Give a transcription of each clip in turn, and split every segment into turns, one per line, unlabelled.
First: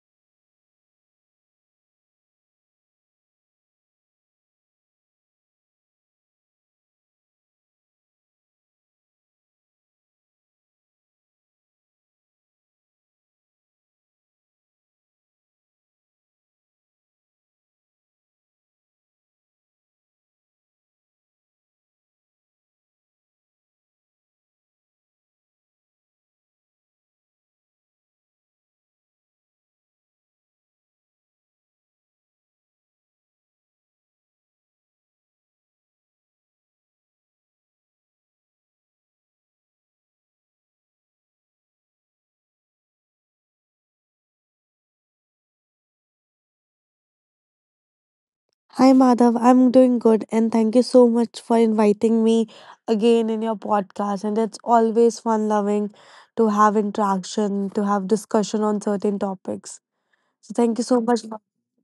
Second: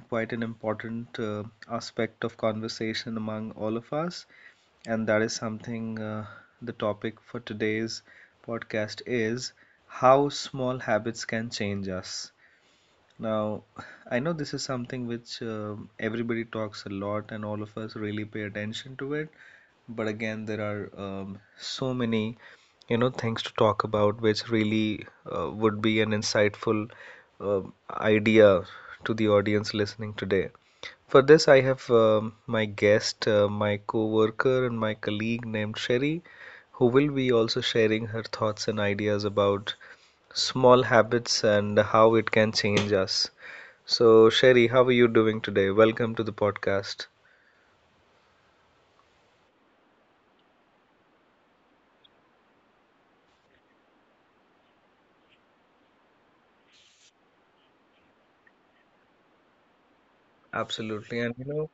quite an important aspect of conversation among all of us, and that is something the topic for today's podcast is how small habits can change us. Now, I know this is something which everybody talks a lot and all of us really pay attention to it. But again, there are so many, things to talk about which really would be an insightful um idea to the audience listening today. For this, I have my guest, my co-worker and my colleague named Sherry, who will be also sharing her thoughts and ideas about small habits and how it can change us. So, Sherry, how are you doing today? Welcome to the podcast.
Hi Madhav, I'm doing good and thank you so much for inviting me again in your podcast. And it's always fun loving to have interaction, to have discussion on certain topics. So thank you so much.
Absolutely.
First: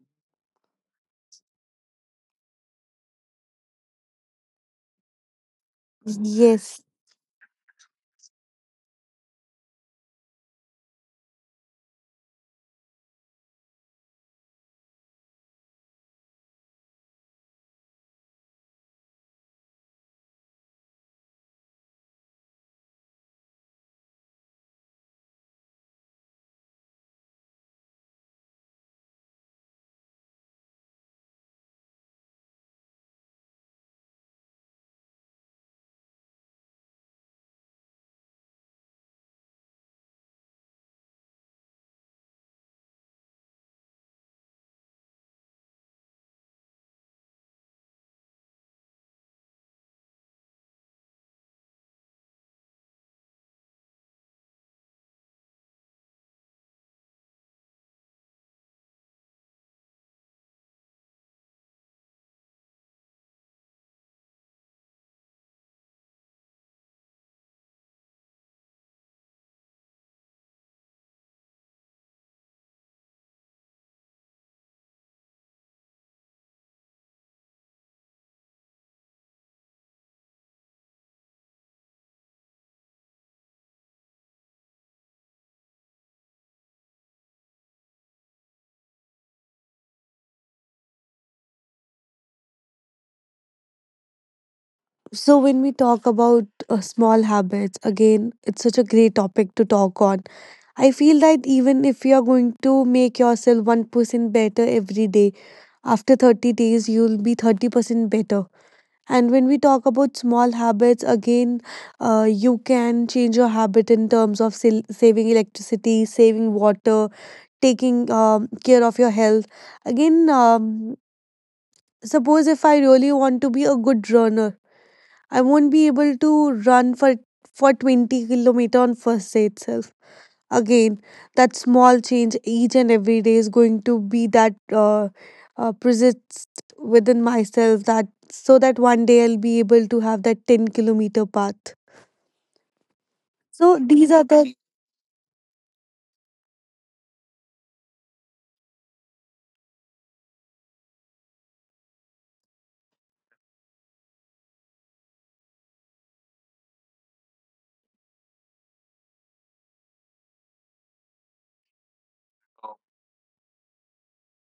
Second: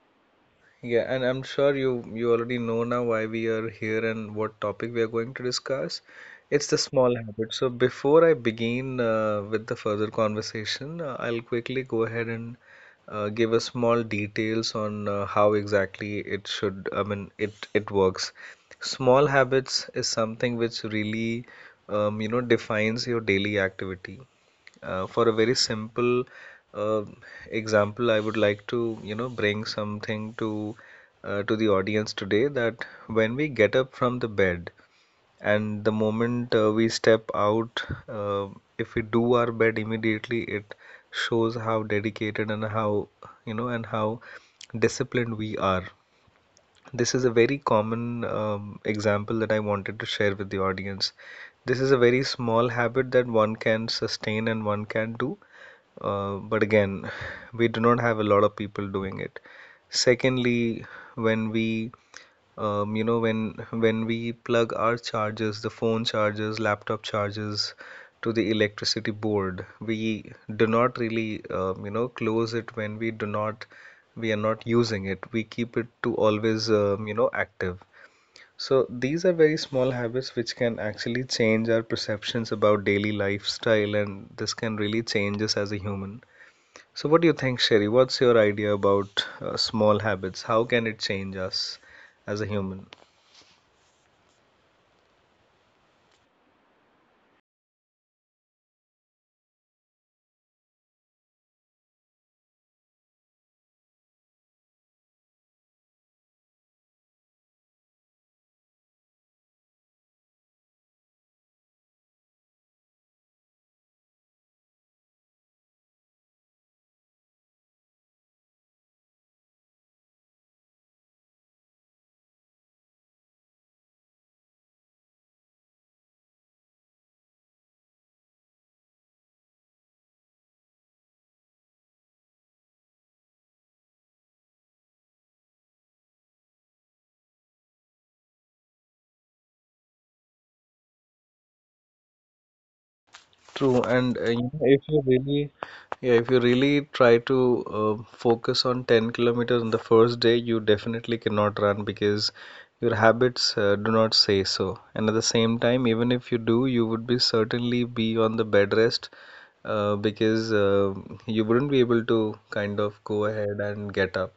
Yeah, and I'm sure you already know now why we are here and what topic we are going to discuss. It's the
Yes.
small habit. So before I begin with the further conversation, I'll quickly go ahead and give a small details on how exactly it should, I mean, it works. Small habits is something which really defines your daily activity. For a very simple uh, example, I would like to, you know, bring something to the audience today that when we get up from the bed and the moment we step out, uh, if we do our bed immediately, it shows how dedicated and how, you know, and how disciplined we are. This is a very common example that I wanted to share with the audience. This is a very small habit that one can sustain and one can do, but again, we do not have a lot of people doing it. Secondly, when we when we plug our chargers, the phone chargers, laptop chargers, to the electricity board, we do not really, close it when we do not, we are not using it. We keep it to always, active. So these are very small habits which can actually change our perceptions about daily lifestyle, and this can really change us as a human. So what do you think, Sherry? What's your idea about small habits? How can it change us as a human?
So when we talk about small habits, again, it's such a great topic to talk on. I feel that even if you are going to make yourself 1% better every day, after 30 days, you'll be 30% better. And when we talk about small habits, again, you can change your habit in terms of saving electricity, saving water, taking care of your health. Again, suppose if I really want to be a good runner, I won't be able to run for 20 kilometer on first day itself. Again, that small change each and every day is going to be that persist within myself that so that one day I'll be able to have that 10-kilometer path. So
True,
these are
and
the.
you know, if you really, yeah, if you really try to focus on 10 kilometers on the first day, you definitely cannot run because your habits do not say so. And at the same time, even if you do, you would be certainly be on the bed rest because you wouldn't be able to kind of go ahead and get up.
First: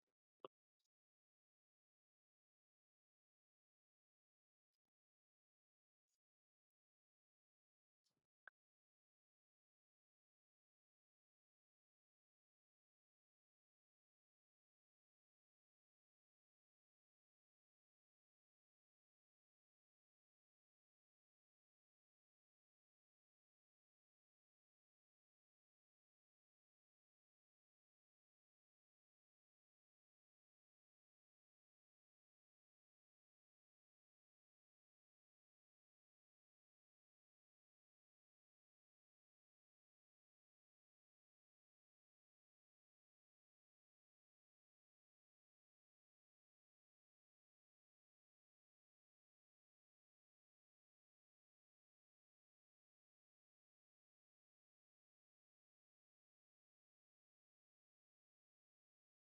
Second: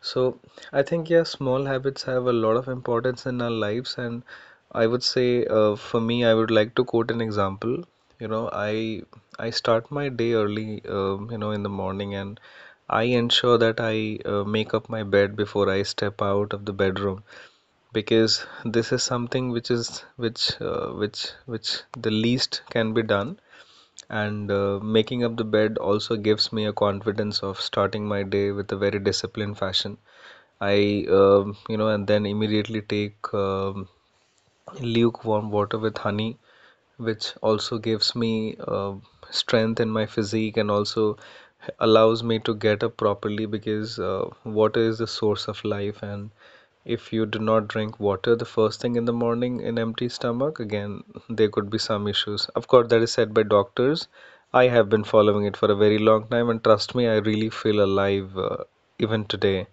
So I think, yeah, small habits have a lot of importance in our lives, and I would say, for me, I would like to quote an example. You know, I start my day early, in the morning, and I ensure that I make up my bed before I step out of the bedroom because this is something which is which the least can be done. And making up the bed also gives me a confidence of starting my day with a very disciplined fashion. And then immediately take lukewarm water with honey, which also gives me strength in my physique and also allows me to get up properly because water is the source of life. And if you do not drink water the first thing in the morning in empty stomach, again, there could be some issues. Of course, that is said by doctors. I have been following it for a very long time, and trust me, I really feel alive even today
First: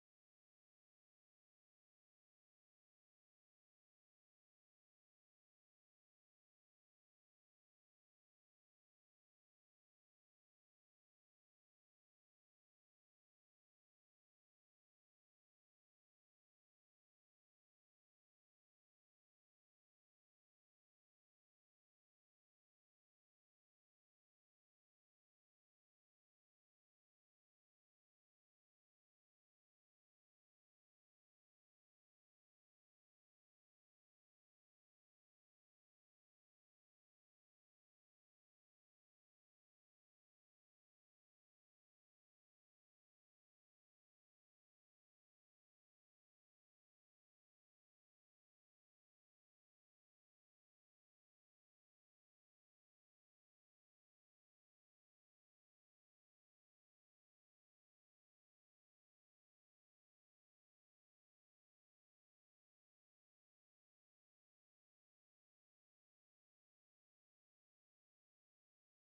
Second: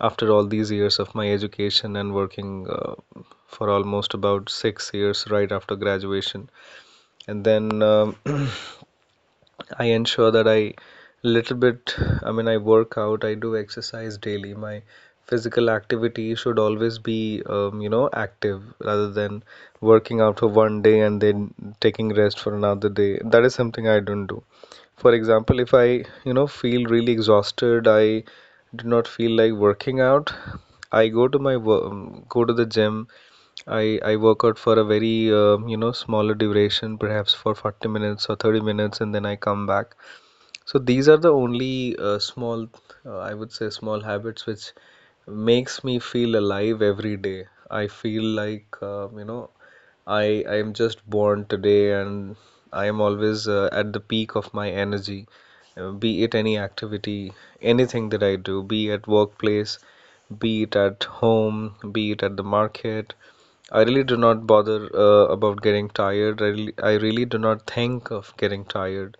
after all these years of my education and working for almost about 6 years right after graduation. And then I ensure that little bit, I mean, I work out, I do exercise daily. My physical activity should always be, active rather than working out for one day and then taking rest for another day. That is something I don't do. For example, if I, you know, feel really exhausted, I do not feel like working out, I go to go to the gym. I work out for a very smaller duration, perhaps for 40 minutes or 30 minutes, and then I come back. So these are the only I would say, small habits which makes me feel alive every day. I feel like, I am just born today, and I am always at the peak of my energy. Be it any activity, anything that I do, be at workplace, be it at home, be it at the market. I really do not bother about getting tired. I really do not think of getting tired.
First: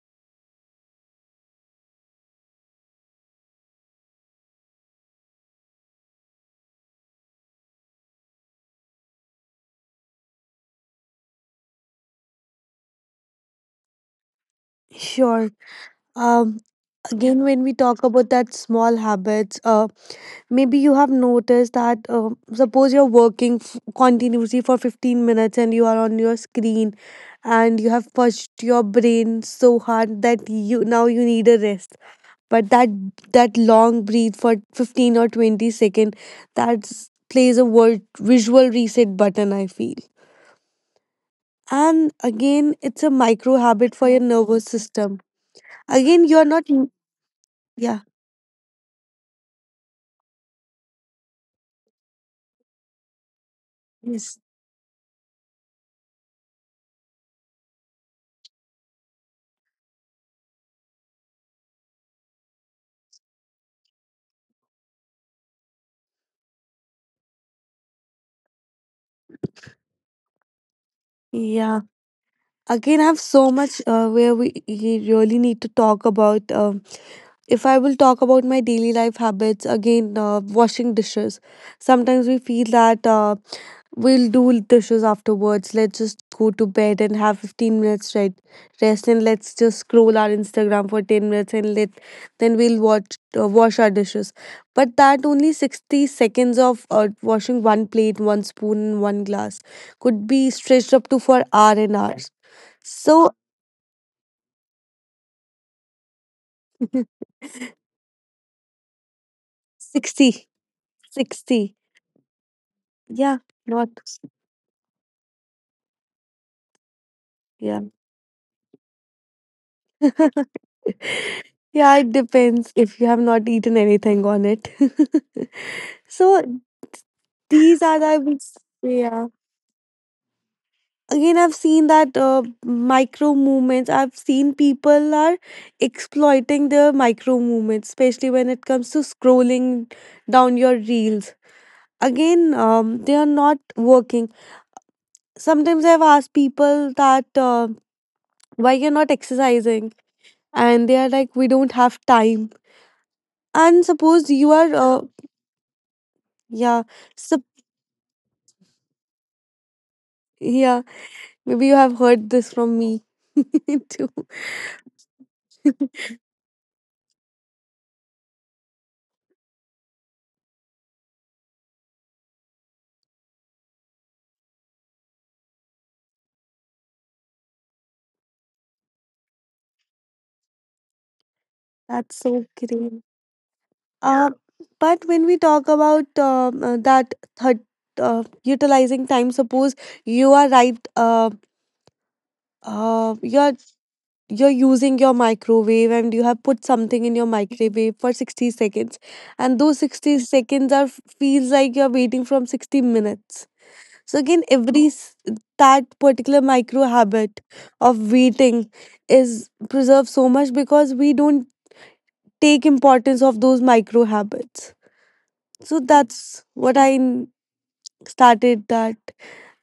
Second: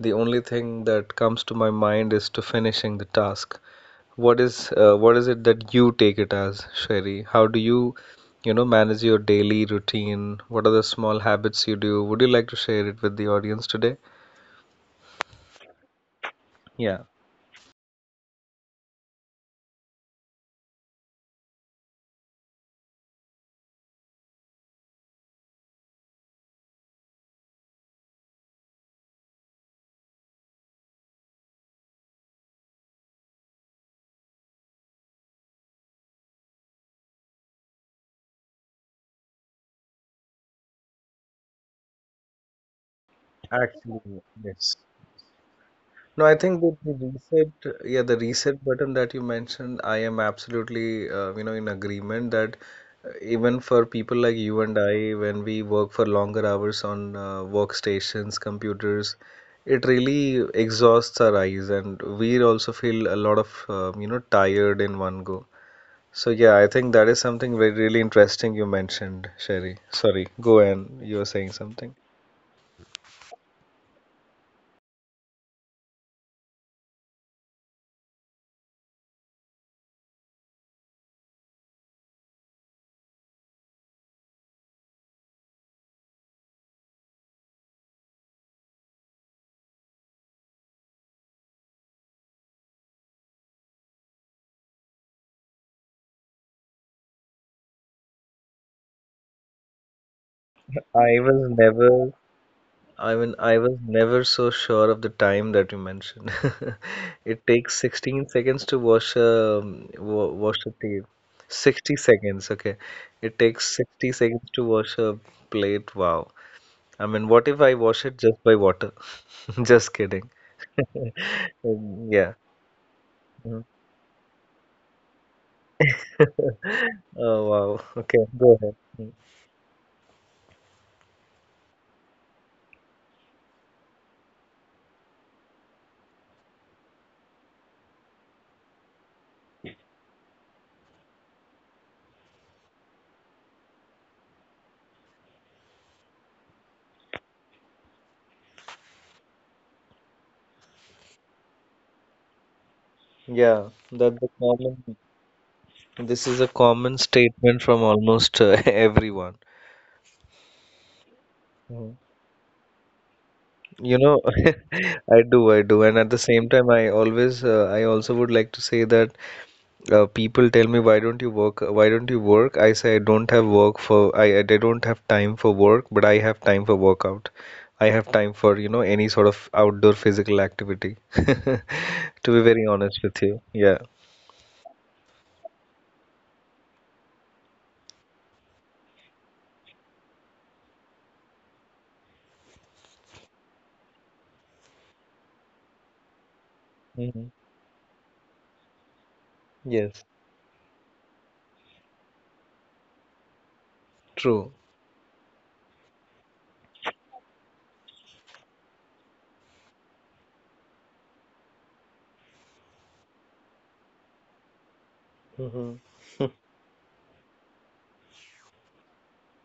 The only thing that comes to my mind is to finishing the task. What is it that you take it as, Sherry? How do you, you know, manage your daily routine? What are the small habits you do? Would you like to share it with the audience today?
Sure. Um,
Yeah,
Again, when we talk about that small habits, maybe you have noticed that suppose you're working continuously for 15 minutes and you are on your screen and you have pushed your brain so hard that you now you need a rest. But that long breathe for 15 or 20 second that plays a word visual reset button, I feel. And again, it's a micro habit for your
actually,
nervous
yes.
system. Again,
No, I
you're
think
not.
with the reset,
Yeah.
yeah, the reset button that you mentioned, I am absolutely, in agreement that even for people
Yes.
like you and I, when we work for longer hours on workstations, computers, it really exhausts our eyes, and we also feel a lot of, tired in one go. So yeah, I think that is something very really interesting you mentioned, Sherry. Sorry, go on. You were saying
Yeah,
something.
again, I have so much where we really need to talk about if I will talk about my daily life habits again washing dishes. Sometimes we feel that we'll do dishes afterwards. Let's just go to bed and have 15 minutes right rest, and let's just scroll our Instagram for 10 minutes and let then we'll watch wash our dishes. But that only 60 seconds of washing one plate, one spoon, and one glass could be stretched up to
I
for
was
hour and
never,
hours.
I
So.
mean, I was never so sure of the time that you mentioned. It takes 16 seconds to wash a wa
60
wash a plate.
60.
60 seconds, okay.
Yeah.
It takes
Not.
60 seconds to wash a plate. Wow. I mean, what if
Yeah.
I wash it just by water? Just kidding.
Yeah, it
Yeah.
depends if you have not
Mhm.
eaten anything on it. So.
Oh,
These
wow.
are the
Okay, go ahead. Mm.
yeah. Again, I've seen that micro movements. I've seen people are exploiting their micro movements, especially when it comes to scrolling down your reels. Again, they are not working. Sometimes I've asked people that why you're not exercising, and they are like, we don't have time.
Yeah,
And suppose
that's the
you are.
common. This is a
Yeah.
common
sup-
statement from almost everyone.
yeah, maybe you have
Mhm.
heard this from me too.
You know, I do, and at the same time, I always, I also would like to say that people tell me, why don't you work? Why don't you work? I say I don't have work I don't have time for work, but I have time for workout. I have time for, you know, any sort of outdoor physical activity.
That's
To
so
be very
great.
honest with you, yeah.
Uh, but when we talk about that third, utilizing time, suppose you are right, uh, you're you're using your microwave and you have put something in your
Hmm.
microwave for 60 seconds, and those
Yes,
60 seconds are feels like you're waiting from 60 minutes. So again,
true.
that particular micro habit of waiting is preserved so much because we don't take importance of those micro habits. So
Mhm.
that's what I started that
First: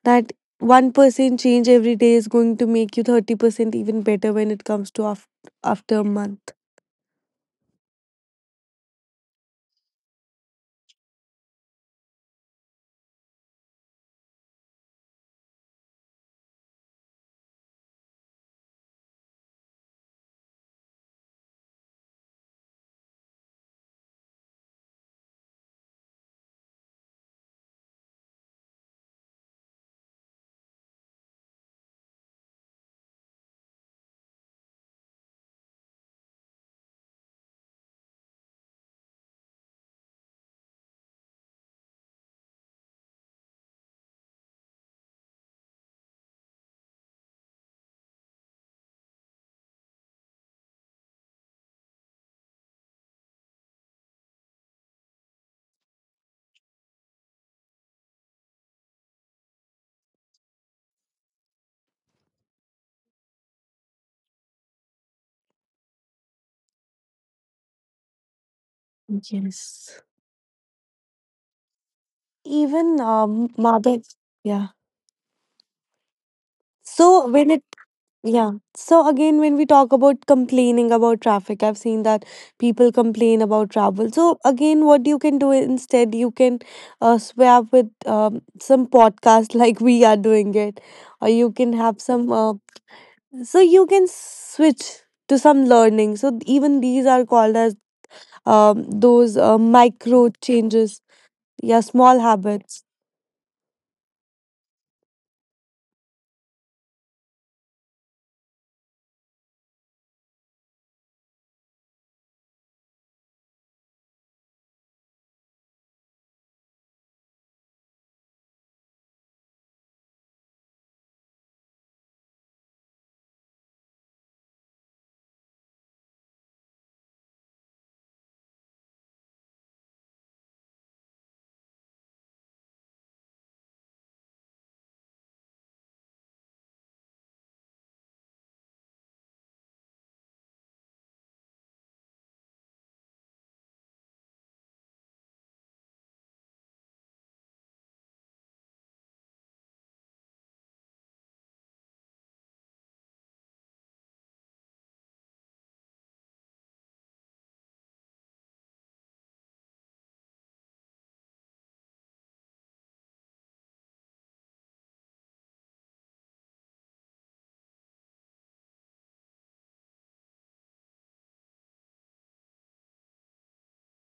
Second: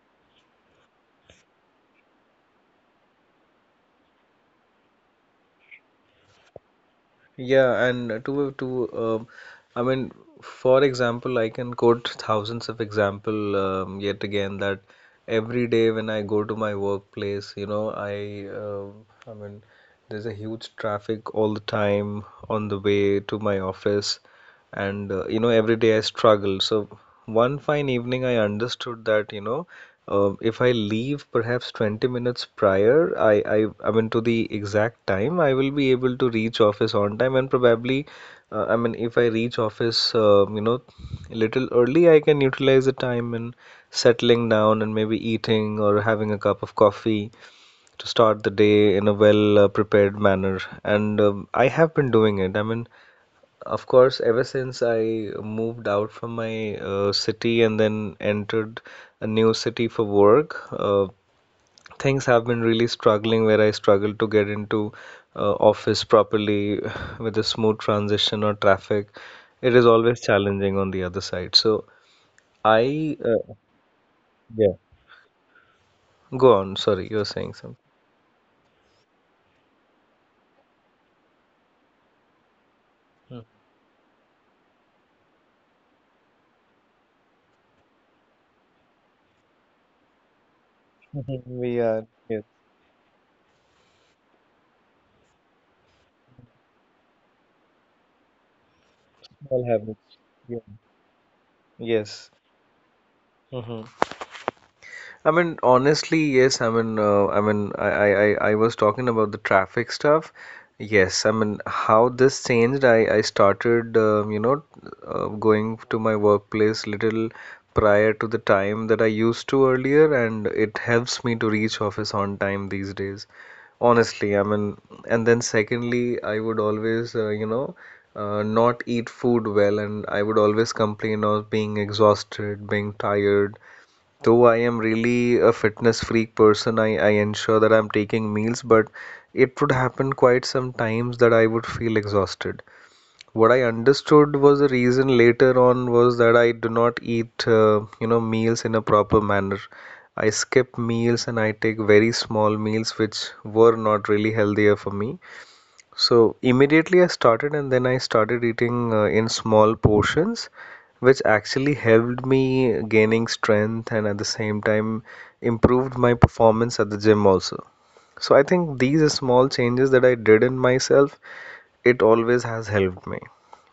that 1% change every day is going to make you 30% even better when it comes to after a month.
Yeah, and to I mean, for example, I can quote thousands of example yet again that every day when I go to my workplace, you know, I mean, there's a huge traffic all the time on the way to my office, and you know, every day I struggle. So one fine evening, I understood that, you know. If I leave perhaps 20 minutes prior, I mean, to the exact time, I will be able to reach office on time. And probably, I mean, if I reach office, a little early, I can utilize the time in settling down and maybe eating or having a cup of coffee to start the day in a well, prepared manner. And I have been doing it. I mean, of course, ever since I moved out from my city and then entered a new city for work, things have been really struggling where I struggle to get into office properly with a smooth transition or traffic. It is
Yes,
always challenging on the other side. So
even
I, uh,
Madhav. Yeah.
yeah, go on.
So
Sorry, you were
when it
saying something.
Yeah. So again, when we talk about complaining about traffic, I've seen that people complain about travel. So again, what you can do instead, you can swap with some podcast like we are doing it, or you can have
We
some.
are, yes,
So you can switch to some learning. So even these are called as those
all have
micro changes.
experience.
Yeah, small
Yes.
habits.
Hmm. I mean, honestly, yes. I was talking about the traffic stuff. Yes, I mean, how this changed. I started, going to my workplace little prior to the time that I used to earlier, and it helps me to reach office on time these days. Honestly, I mean, and then secondly, I would always, not eat food well, and I would always complain of being exhausted, being tired. Though I am really a fitness freak person, I ensure that I'm taking meals, but it would happen quite some times that I would feel exhausted. What I understood was the reason later on was that I do not eat, meals in a proper manner. I skip meals and I take very small meals, which were not really healthier for me. So immediately I started, and then I started eating in small portions, which actually helped me gaining strength and at the same time improved my performance at the gym also. So I think these small changes that I did in myself, it always has helped me.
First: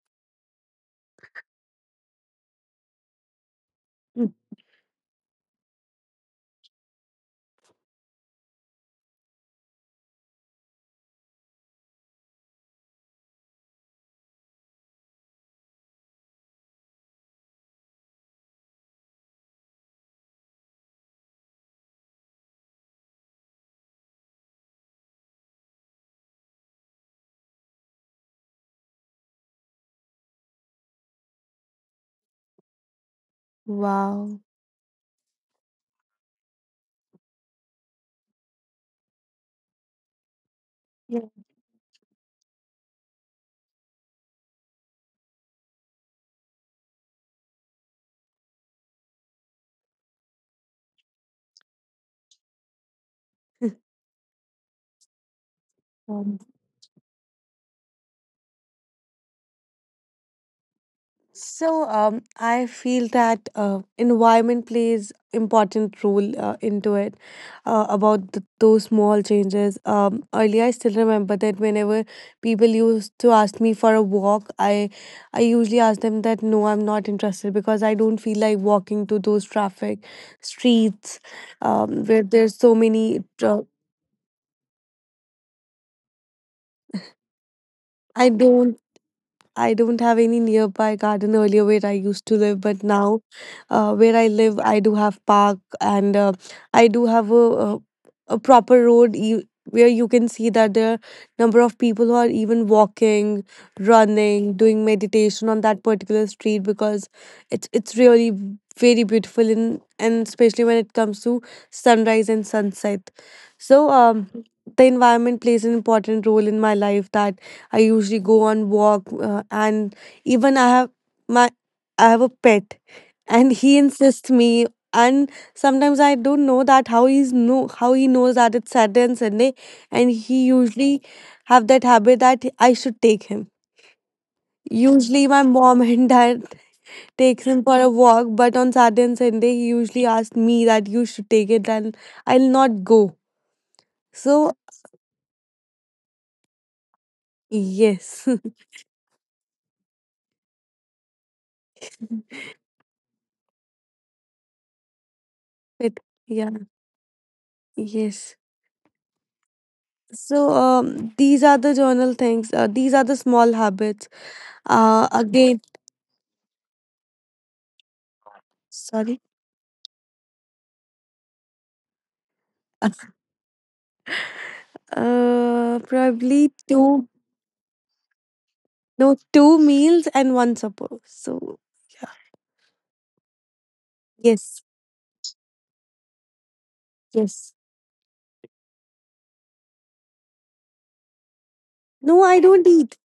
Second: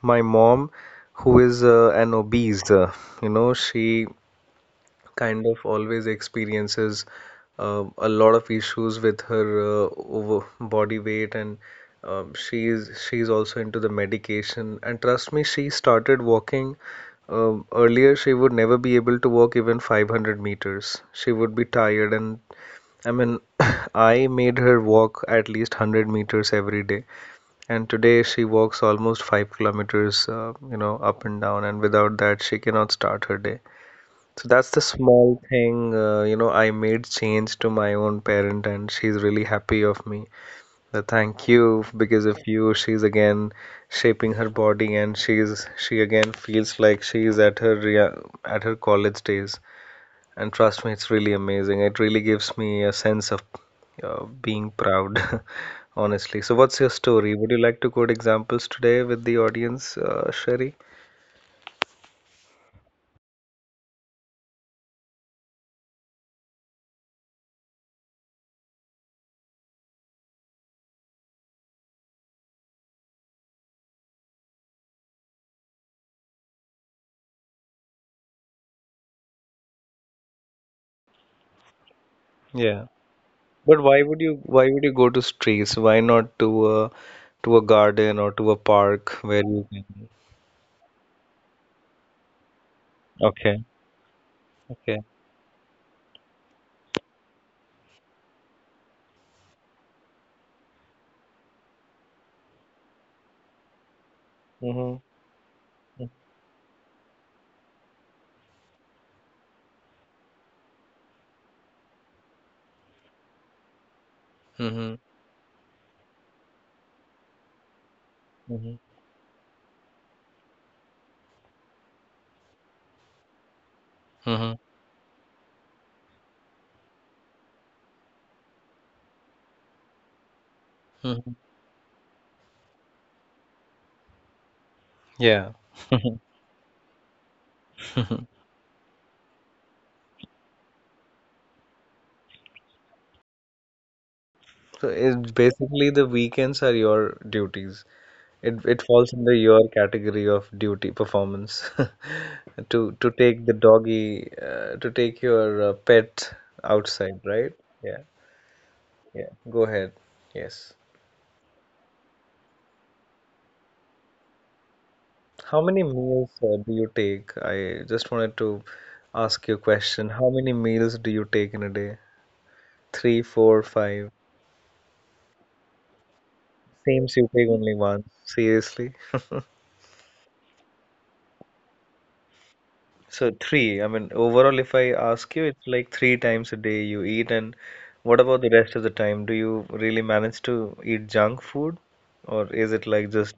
My mom, who is an obese, she kind of always experiences a lot of issues with her over body weight and she she's also into the medication, and trust me, she started walking. Earlier she would never be able to walk even 500 meters, she would be tired. And I mean I made her walk at least 100 meters every day, and today she walks almost 5 kilometers, up and down, and without that she cannot start her day. So
Wow.
that's the small thing, I made change to my own parent, and she's really happy of me. The
Yeah.
thank you, because of you, she's again shaping her body, and she again feels like she's at her at her college days. And trust me, it's really amazing. It really gives me a sense of being proud, honestly. So what's your story? Would you like to quote examples today with the audience, Sherry?
So I feel that environment plays important role into it about th those small changes. Earlier, I still remember that whenever people used to ask me for a walk, I usually ask them that no, I'm not interested because I don't feel like walking to those traffic streets where
Yeah.
there's so many.
But
Tra-
why would you go to streets? Why not to a to a garden or to a
I
park
don't
where you can.
I don't have any nearby garden earlier where I used to live, but
Okay.
now where I
Okay.
live, I do have park and I do have a proper road where you can see that there are number of people who are even walking,
Mm-hmm.
running, doing meditation on that particular street because it's really very beautiful in, and especially when it comes to sunrise and sunset. So
Mm-hmm.
the environment plays an important role in my life that I usually
Mm-hmm.
go on walk, and even my I have a pet, and he
Mm-hmm.
insists me. And sometimes I don't know that how he's know how he knows that it's Saturday and Sunday, and he
Hmm.
usually have that habit that I should take him.
Yeah.
Usually, my mom and dad takes him for a walk, but on Saturday and Sunday, he usually asks me that you should take it, and I'll not go.
So
So
it's basically the weekends are your duties. It
yes.
falls under your category of duty performance. To to take the doggy, to take your pet
it Yeah.
outside, right? Yeah.
Yes.
Yeah. Go ahead. Yes.
So these are the journal things. These are the small habits.
How many
Again,
meals do you take? I just wanted to ask you a
sorry.
question. How many meals do you take in a day? Three,
Uh,
four, five?
Probably
Seems you take
two.
only one. Seriously?
No, two meals and one supper. So
So three. I mean, overall, if I
yes.
ask you, it's like three times a day you eat. And
Yes.
what about the rest of the time? Do you really manage to eat junk food, or
No, I
is it
don't
like
eat.
just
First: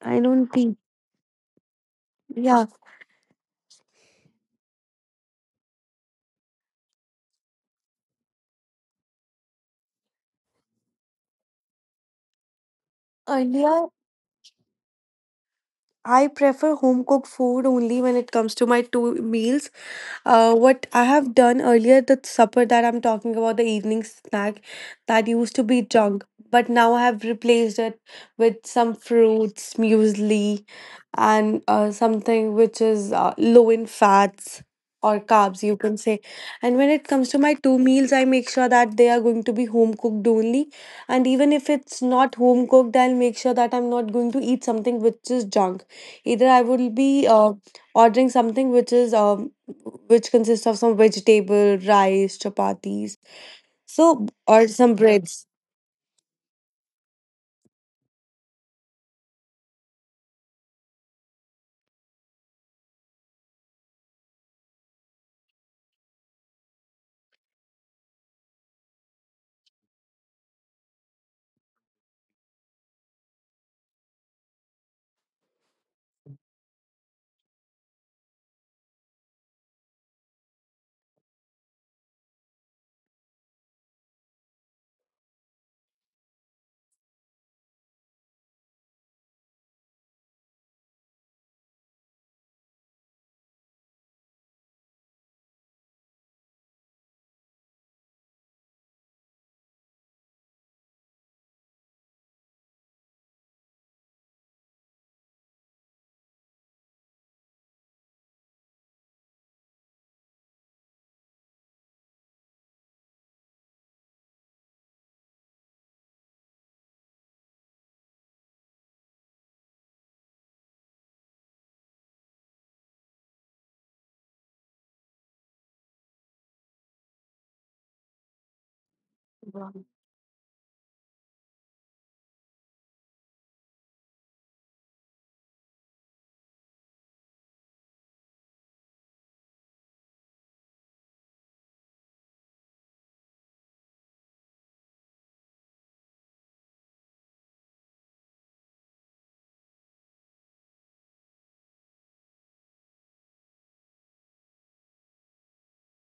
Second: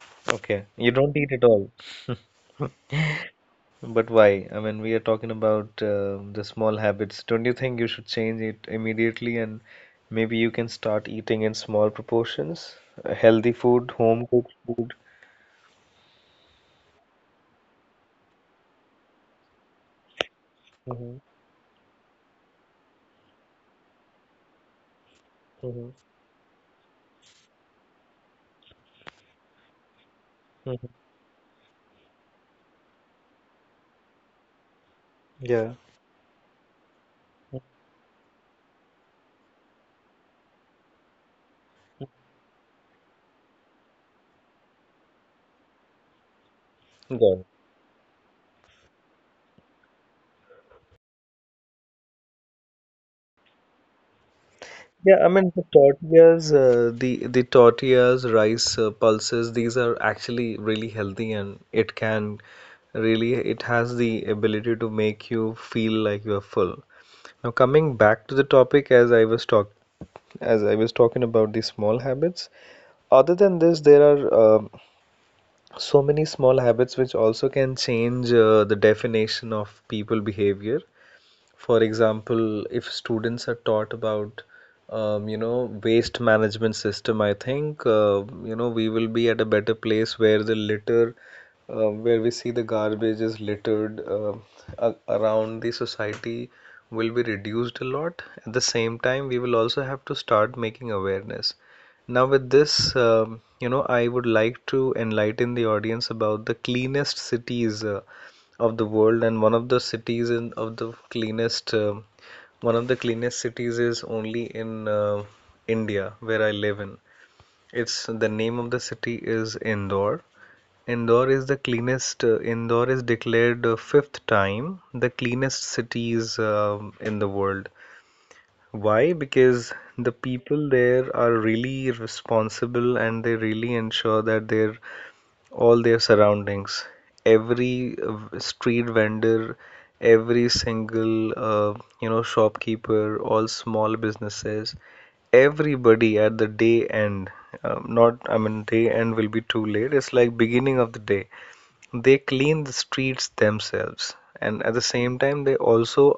I don't
okay?
eat.
You don't eat at all.
Yeah.
But why? I mean, we are talking about the small habits. Don't you think you should change it immediately, and maybe you can start eating in small proportions? Healthy food,
Earlier,
home cooked food.
I prefer home cooked food only when it comes to my two meals. What I
Hmm.
have done earlier, the supper that I'm talking about, the evening snack that used to be
Hmm.
junk, but now I have replaced it with some fruits, muesli,
Hmm.
and something which is low in fats or carbs
Yeah.
you can say. And when it comes to my
Got
two meals, I make sure that they are going to be home cooked only. And even if it's not home cooked, I'll make sure that I'm not going to eat something which is junk. Either I will be
it.
ordering something which is which consists of some vegetable rice chapatis, so or some
Yeah, I mean
breads.
the tortillas, the tortillas, rice, pulses, these are actually really healthy, and it can really, it has the ability to make you feel like you are full. Now coming back to the topic, as I was talking about the small habits. Other than this, there are so many small habits which also can change the definition of people behavior. For example, if students are taught about, waste management system, I think we will be at a better place where the litter, where we see the garbage is littered around the society, will be reduced a lot. At the same time, we will also have to start making awareness. Now, with this, I would like to enlighten the audience about the cleanest cities of the world. And one of the cities in of the cleanest one of the cleanest cities is only in India, where I live in. It's the name of the city is Indore. Indore is the cleanest. Indore is declared fifth time the cleanest cities in the world. Why? Because the people there are really responsible, and they really ensure that their all their surroundings, every street vendor, every single shopkeeper, all small businesses, everybody at the day end, not I mean day end will be too late, it's like beginning of the day, they clean the streets themselves. And at the same time they also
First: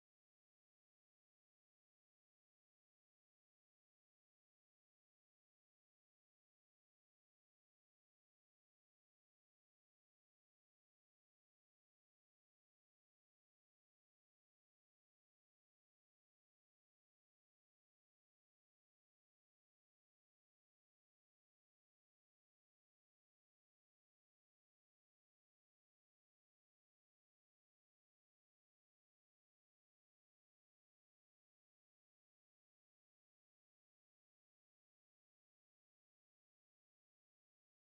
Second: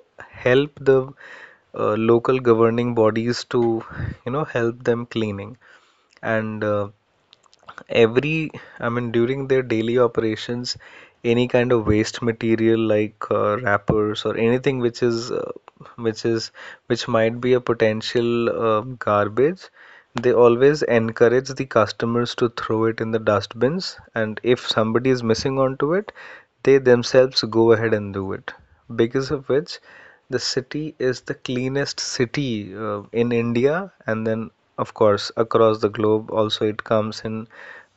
help the local governing bodies to, you know, help them cleaning. And every, I mean, during their daily operations, any kind of waste material like wrappers or anything which is which is which might be a potential garbage, they always encourage the customers to throw it in the dustbins, and if somebody is missing onto it, they themselves go ahead and do it. Because of which, the city is the cleanest city in India, and then, of course, across the globe, also it comes in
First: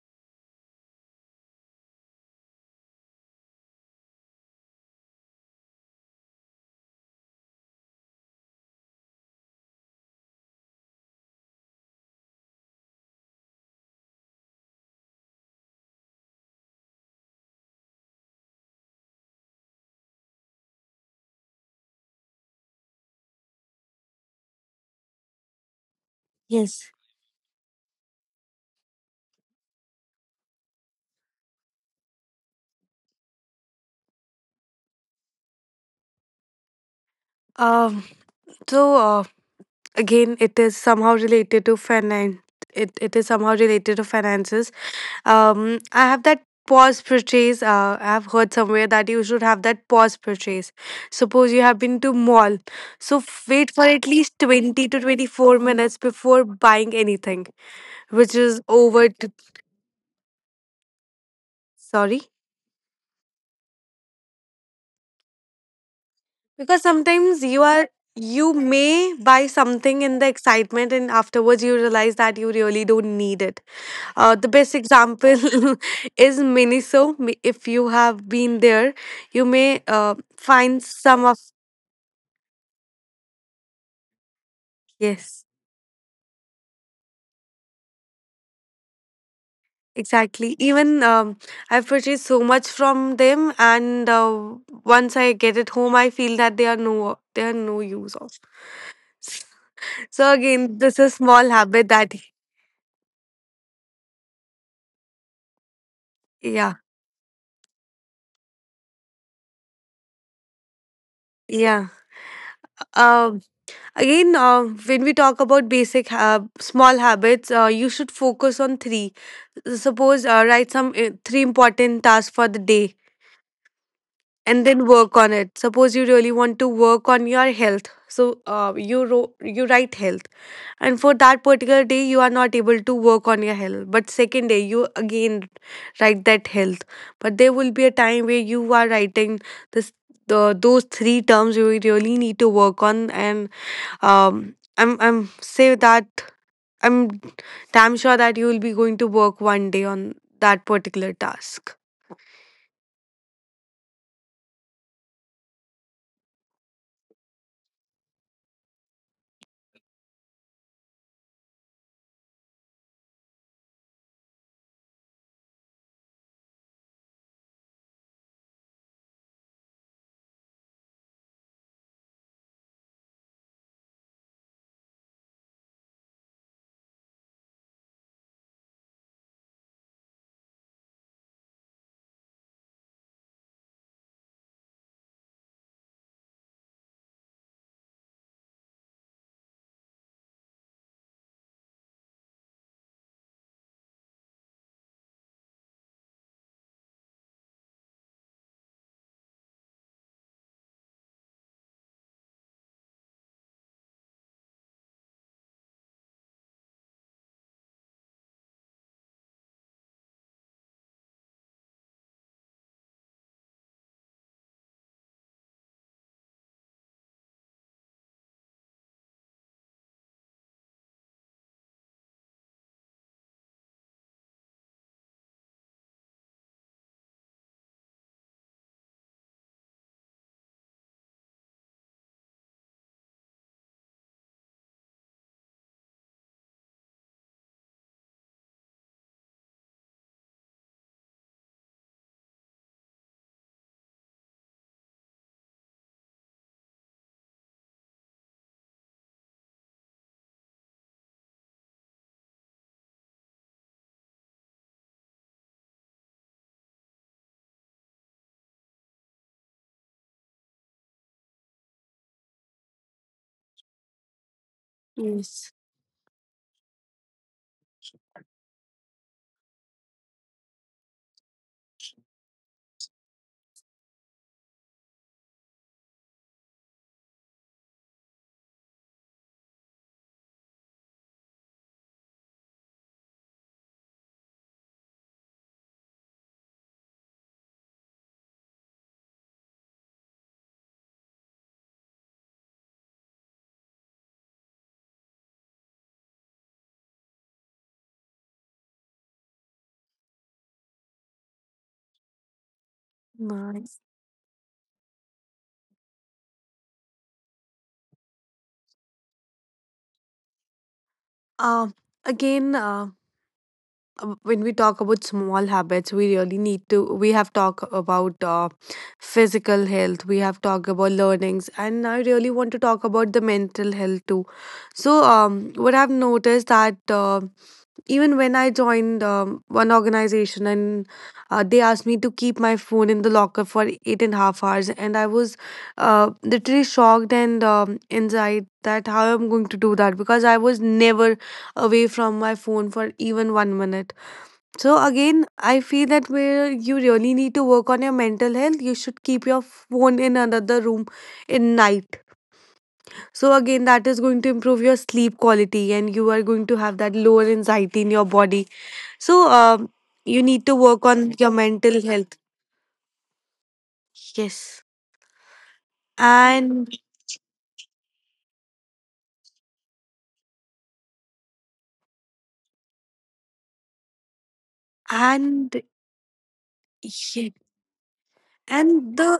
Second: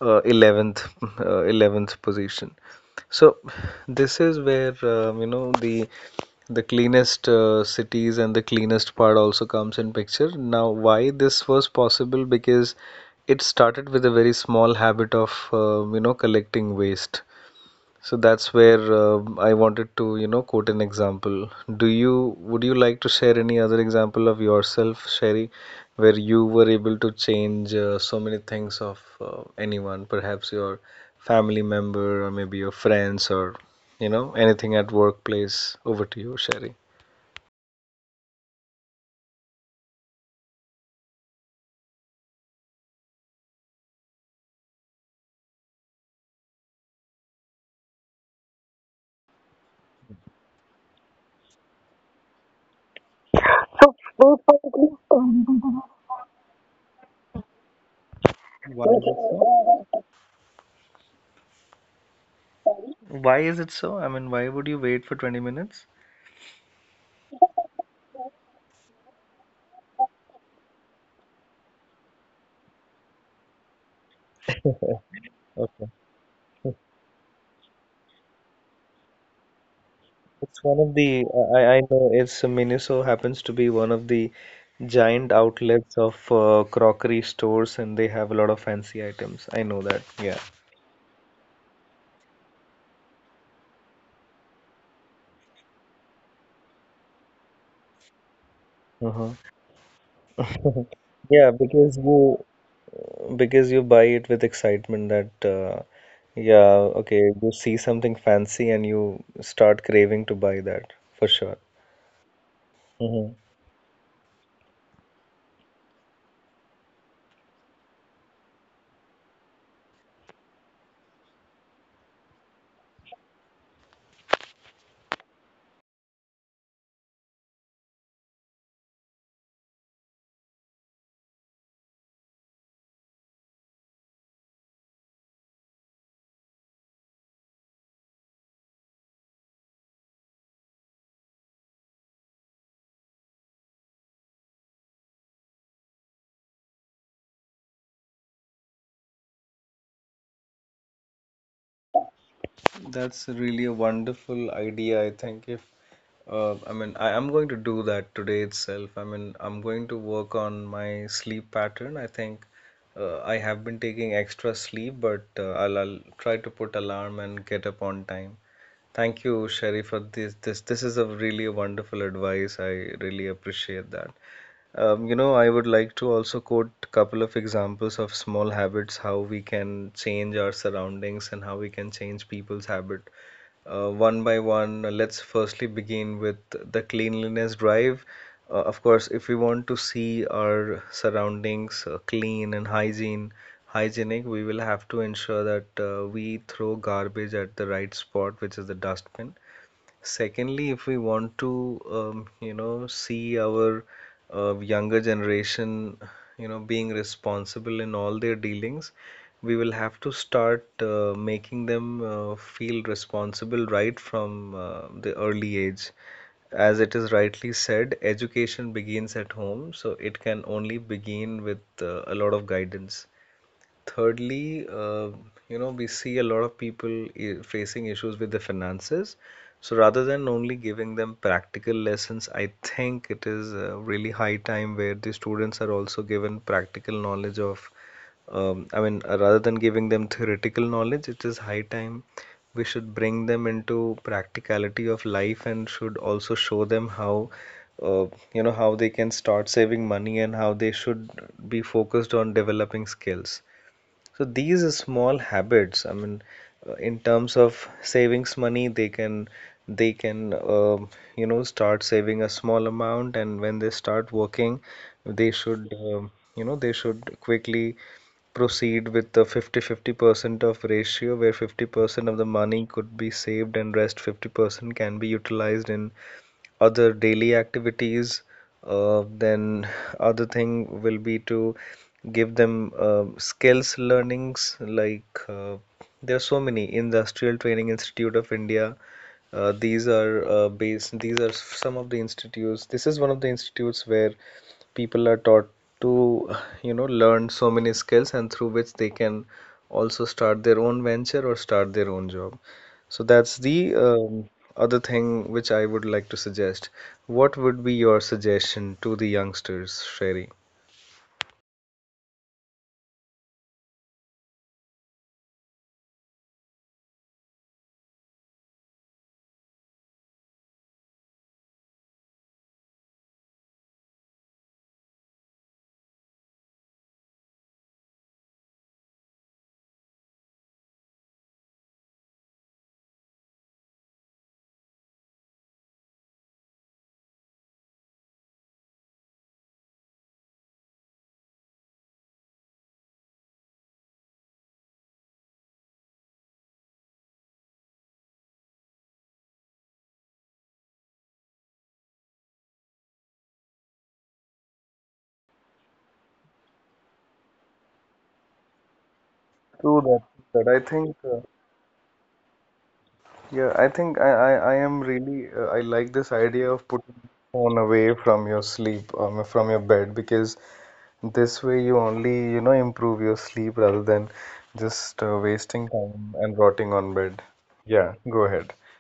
11th position. So, this is where, the cleanest cities and the cleanest part also comes in picture. Now, why this was possible? Because it started with a very small habit of, collecting waste. So that's where I wanted to, you know, quote an example. Do you would you like to share any other example of yourself, Sherry, where you were
Yes.
able to change so many things of anyone, perhaps your family member or maybe your friends or, you know, anything at workplace? Over to you, Sherry.
Um, so again, it is somehow related to finance. It is somehow related to finances. I have that pause purchase. I have heard somewhere that you should have that pause purchase. Suppose you have been to mall, so wait for at least 20 to 24 minutes before buying anything, which is
Why is
over.
it so?
Sorry,
Why is it so? I mean, why would you wait for 20 minutes?
because sometimes you may buy something in the excitement, and afterwards you realize that you really don't need it. The best example is Miniso. If you have been there, you may
It's one
find
of
some
the
of.
I know it's Miniso happens to be one of the giant
Yes,
outlets of crockery stores, and they have a lot of fancy items. I know that. Yeah.
exactly. Even I've purchased so much from them, and once I get it home, I feel that they are no use of.
Uh-huh.
So again, this is
Yeah,
small
because
habit that.
you buy it with excitement that, yeah,
Yeah,
okay, you see something fancy and you start craving to buy that for sure.
yeah.
Hmm.
Um, Again, when we talk about basic small habits, you should focus on three suppose write some three important tasks for the day and then work on it. Suppose you really want to work on your health, so you write health. And for that particular day you are not able to work on your health, but second day you again write that health. But there will be a time where you are writing this those three terms you really need to work on. And I'm say that I'm damn sure that you will be going to work one day on that particular task.
That's really a wonderful idea, I think. If I mean, I am going to do that today itself. I mean, I'm going to work on my sleep pattern. I think I have been taking extra sleep, but I'll try to put alarm and get up on time. Thank you, Sherry, for this. This is a really wonderful advice. I really appreciate that. You know, I would like to also quote a couple of examples of small habits, how we can change our surroundings and how we can change people's habit. One by one, let's firstly begin with the cleanliness drive. Of course, if we want to see our surroundings clean and hygienic, we will have to ensure that we throw garbage at the right spot, which is the dustbin. Secondly, if we want to, see our younger generation, you know, being responsible in all their dealings, we will have to start making them feel responsible right from the early age. As it is rightly said, education begins at home, so it can only begin with a lot of guidance. Thirdly, we see a lot of people facing issues with their finances. So rather than only giving them practical lessons, I think it is really high time where the students are also given practical knowledge of, rather than giving them theoretical knowledge, it is high time we should bring them into practicality of life, and should also show them how, uh, how they can start saving money and how they should be focused on developing skills. So these small habits, I mean, in terms of savings money, they can they can uh, start saving a small amount. And when they start working,
Yes.
they should, they should quickly proceed with the 50-50 percent of ratio, where 50% of the money could be saved and rest 50% can be utilized in other daily activities. Then other thing will be to give them skills learnings like, there are so many Industrial Training Institute of India. These are some of the institutes. This is one of the institutes where people are taught to, you know, learn so many skills, and through which they can also start their own venture or start their own job. So that's
Nice.
the other thing which I would like to suggest. What would be your suggestion to the youngsters, Sherry?
Um, Again, when we talk about small habits, we really need to. We have talked about physical health. We have talked about learnings, and I really want to talk about the mental health too. So, what I've noticed that. Even when I joined one organization and they asked me to keep my phone in the locker for 8.5 hours, and I was literally shocked and inside that how I'm going to do that because I was never away from my phone for even 1 minute. So again, I feel that where you really need to work on your mental health, you should keep your phone in another room in night. So again, that is going to improve your sleep quality, and you are going to have that lower anxiety in your body. So you need to
True
work
that.
on your
That I
mental
think,
health.
yeah, I
Yes,
think I am really, I like
and
this idea of putting phone away from your sleep, from your bed, because this way, you only, you know, improve your sleep rather than just
and
wasting time and rotting
yeah.
on bed. Yeah, go ahead.
And the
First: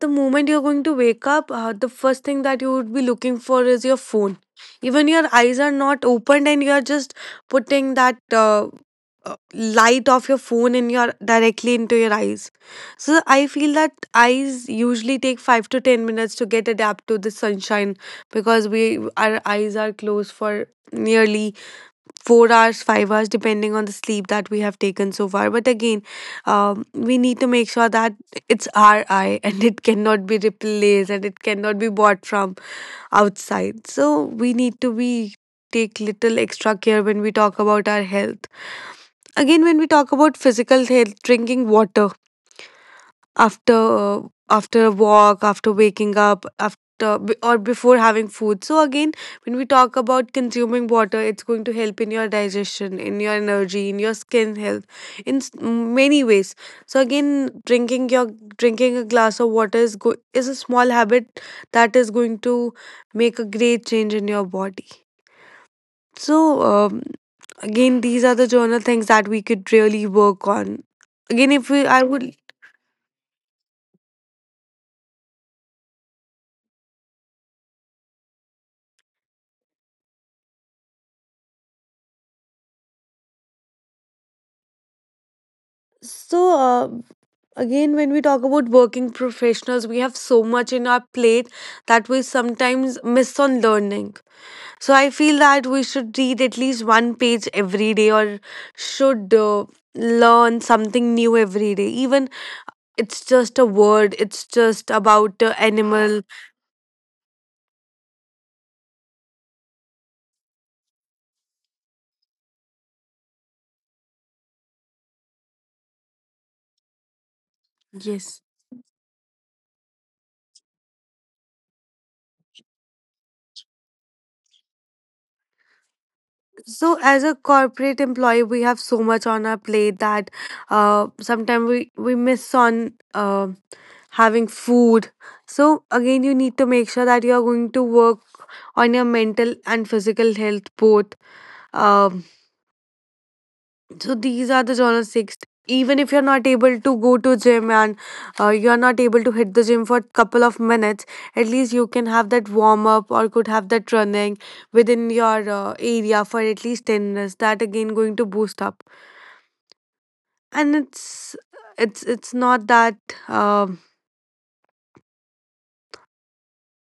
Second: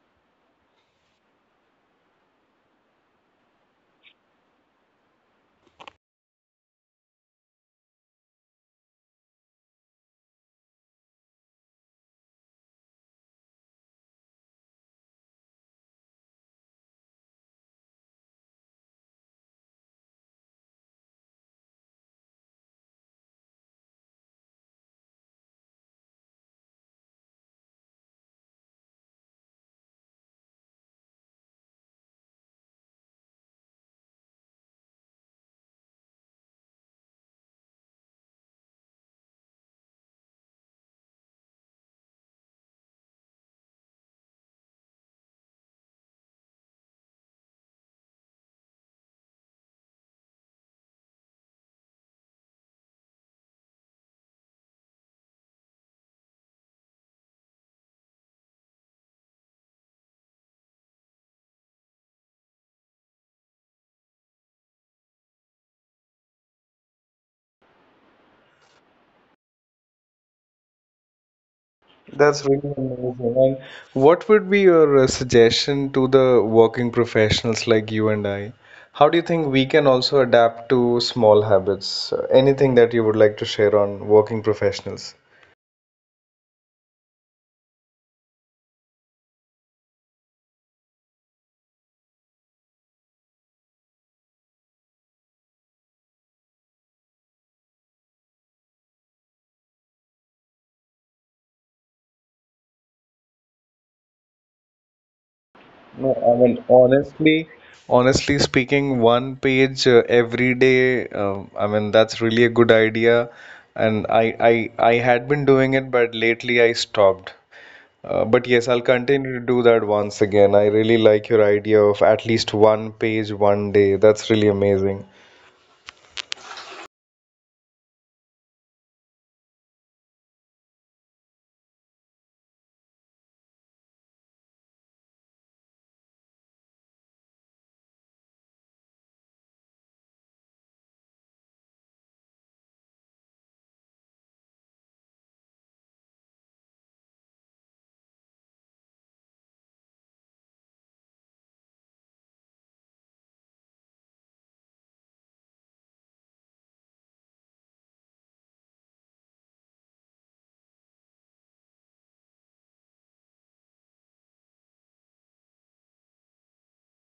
the moment you're going to wake up, the first thing that you would be looking for is your phone. Even your eyes are not opened, and you're just putting that light of your phone in your directly into your eyes. So I feel that eyes usually take 5 to 10 minutes to get adapt to the sunshine because we our eyes are closed for nearly 4 hours, 5 hours, depending on the sleep that we have taken so far. But again, we need to make sure that it's our eye and it cannot be replaced and it cannot be bought from outside. So we need to be take little extra care when we talk about our health. Again, when we talk about physical health, drinking water after after a walk, after waking up, after or before having food. So again, when we talk about consuming water, it's going to help in your digestion, in your energy, in your skin health, in many ways. So again, drinking a glass of water is a small habit that is going to make a great change in your body. So again, these are the journal things that we could really work on. Again, if we I
That's
would
really amazing. And what would be your suggestion to the working professionals like you and I? How do you think we can also adapt to small habits? Anything that you would like to share on working professionals?
so again, when we talk about working professionals, we have so much in our plate that we sometimes miss on learning. So I feel that we should read at least one page every day or should learn something new every day. Even it's just a word, it's just about
No, I
animal.
mean, honestly, honestly speaking, one page every day, I mean, that's really a good idea. And I had been doing it, but lately I stopped. But
Yes.
yes, I'll continue to do that once again. I really like your idea of at least one page one day. That's really amazing.
So, as a corporate employee, we have so much on our plate that sometimes we miss on um having food. So again, you need to make sure that you are going to work on your mental and physical health both. Um, so these are the genre six. Even if you're not able to go to gym and you're not able to hit the gym for couple of minutes, at least you can have that warm up or could have that running within your area for at least 10 minutes. That again going to boost up, and it's not that um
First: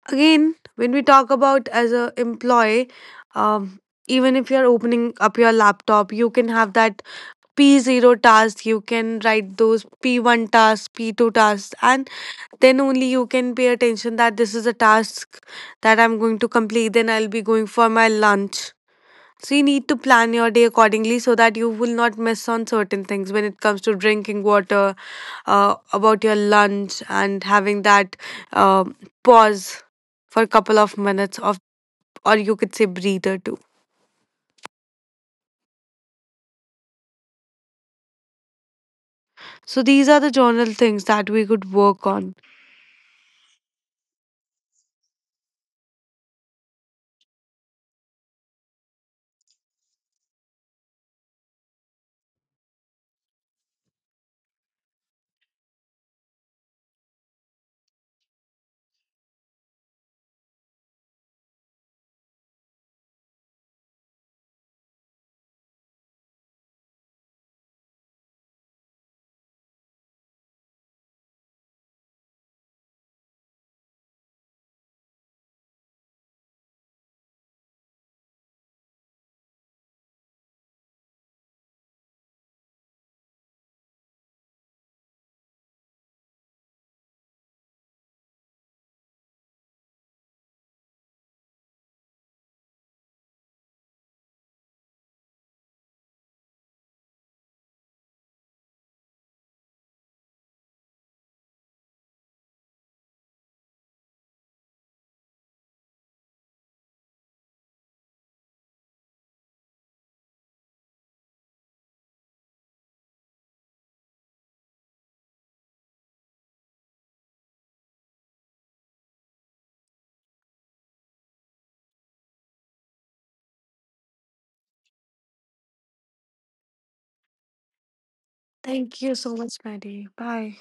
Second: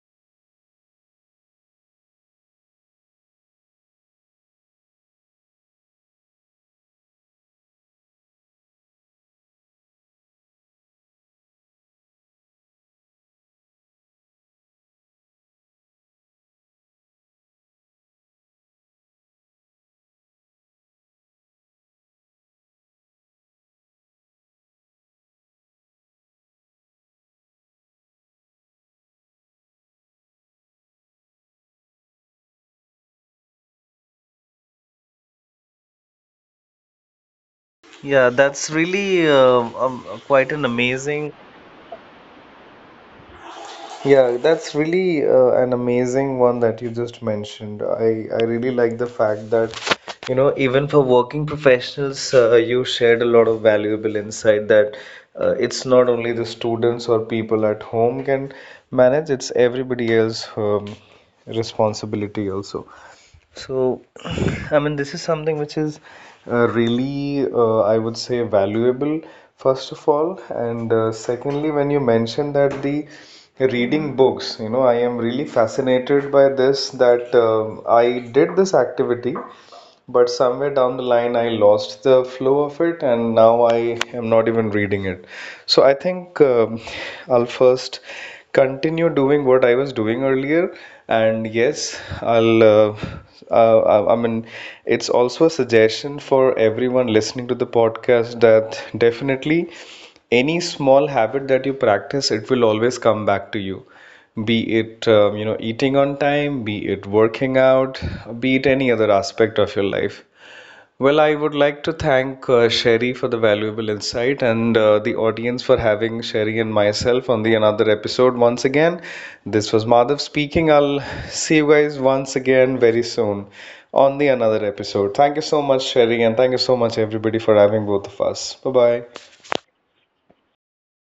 again, when we talk about as a employee, um, even if you're opening up your laptop, you can have that P0 task, you can write those P1 tasks, P2 tasks, and then only you can pay attention that this is a task that I'm going to complete, then I'll be going for my lunch. So you need to plan your day accordingly so that you will not miss on certain things when it comes to drinking water, about your lunch, and having that um pause for a couple of minutes of, or you could say breather too.
Yeah, that's really
So these are the
quite an
general things that
amazing.
we could work on.
Yeah, that's really an amazing one that you just mentioned. I really like the fact that, you know, even for working professionals, you shared a lot of valuable insight, that it's not only the students or people at home can manage, it's everybody else's responsibility also. So, I mean, this is something which is, I would say, valuable, first of all. And secondly, when you mentioned that the reading books, you know, I am really fascinated by this, that I did this activity, but somewhere down the line I lost the flow of it, and now I am not even reading it. So I think, I'll first continue doing what I was doing earlier. And yes, I'll, I mean, it's also a suggestion for everyone listening to the podcast, that definitely any small habit that you practice, it will always come back to you, be it, eating on time, be it working out, be it any other aspect of your life. Well, I would like to thank Sherry for the valuable insight, and the audience for having Sherry and myself on the another episode once again. This was Madhav speaking. I'll see you guys once again very soon on the another episode. Thank you so much, Sherry, and thank you so much everybody for having both of us. Bye bye.
Thank you so much, Maddie. Bye.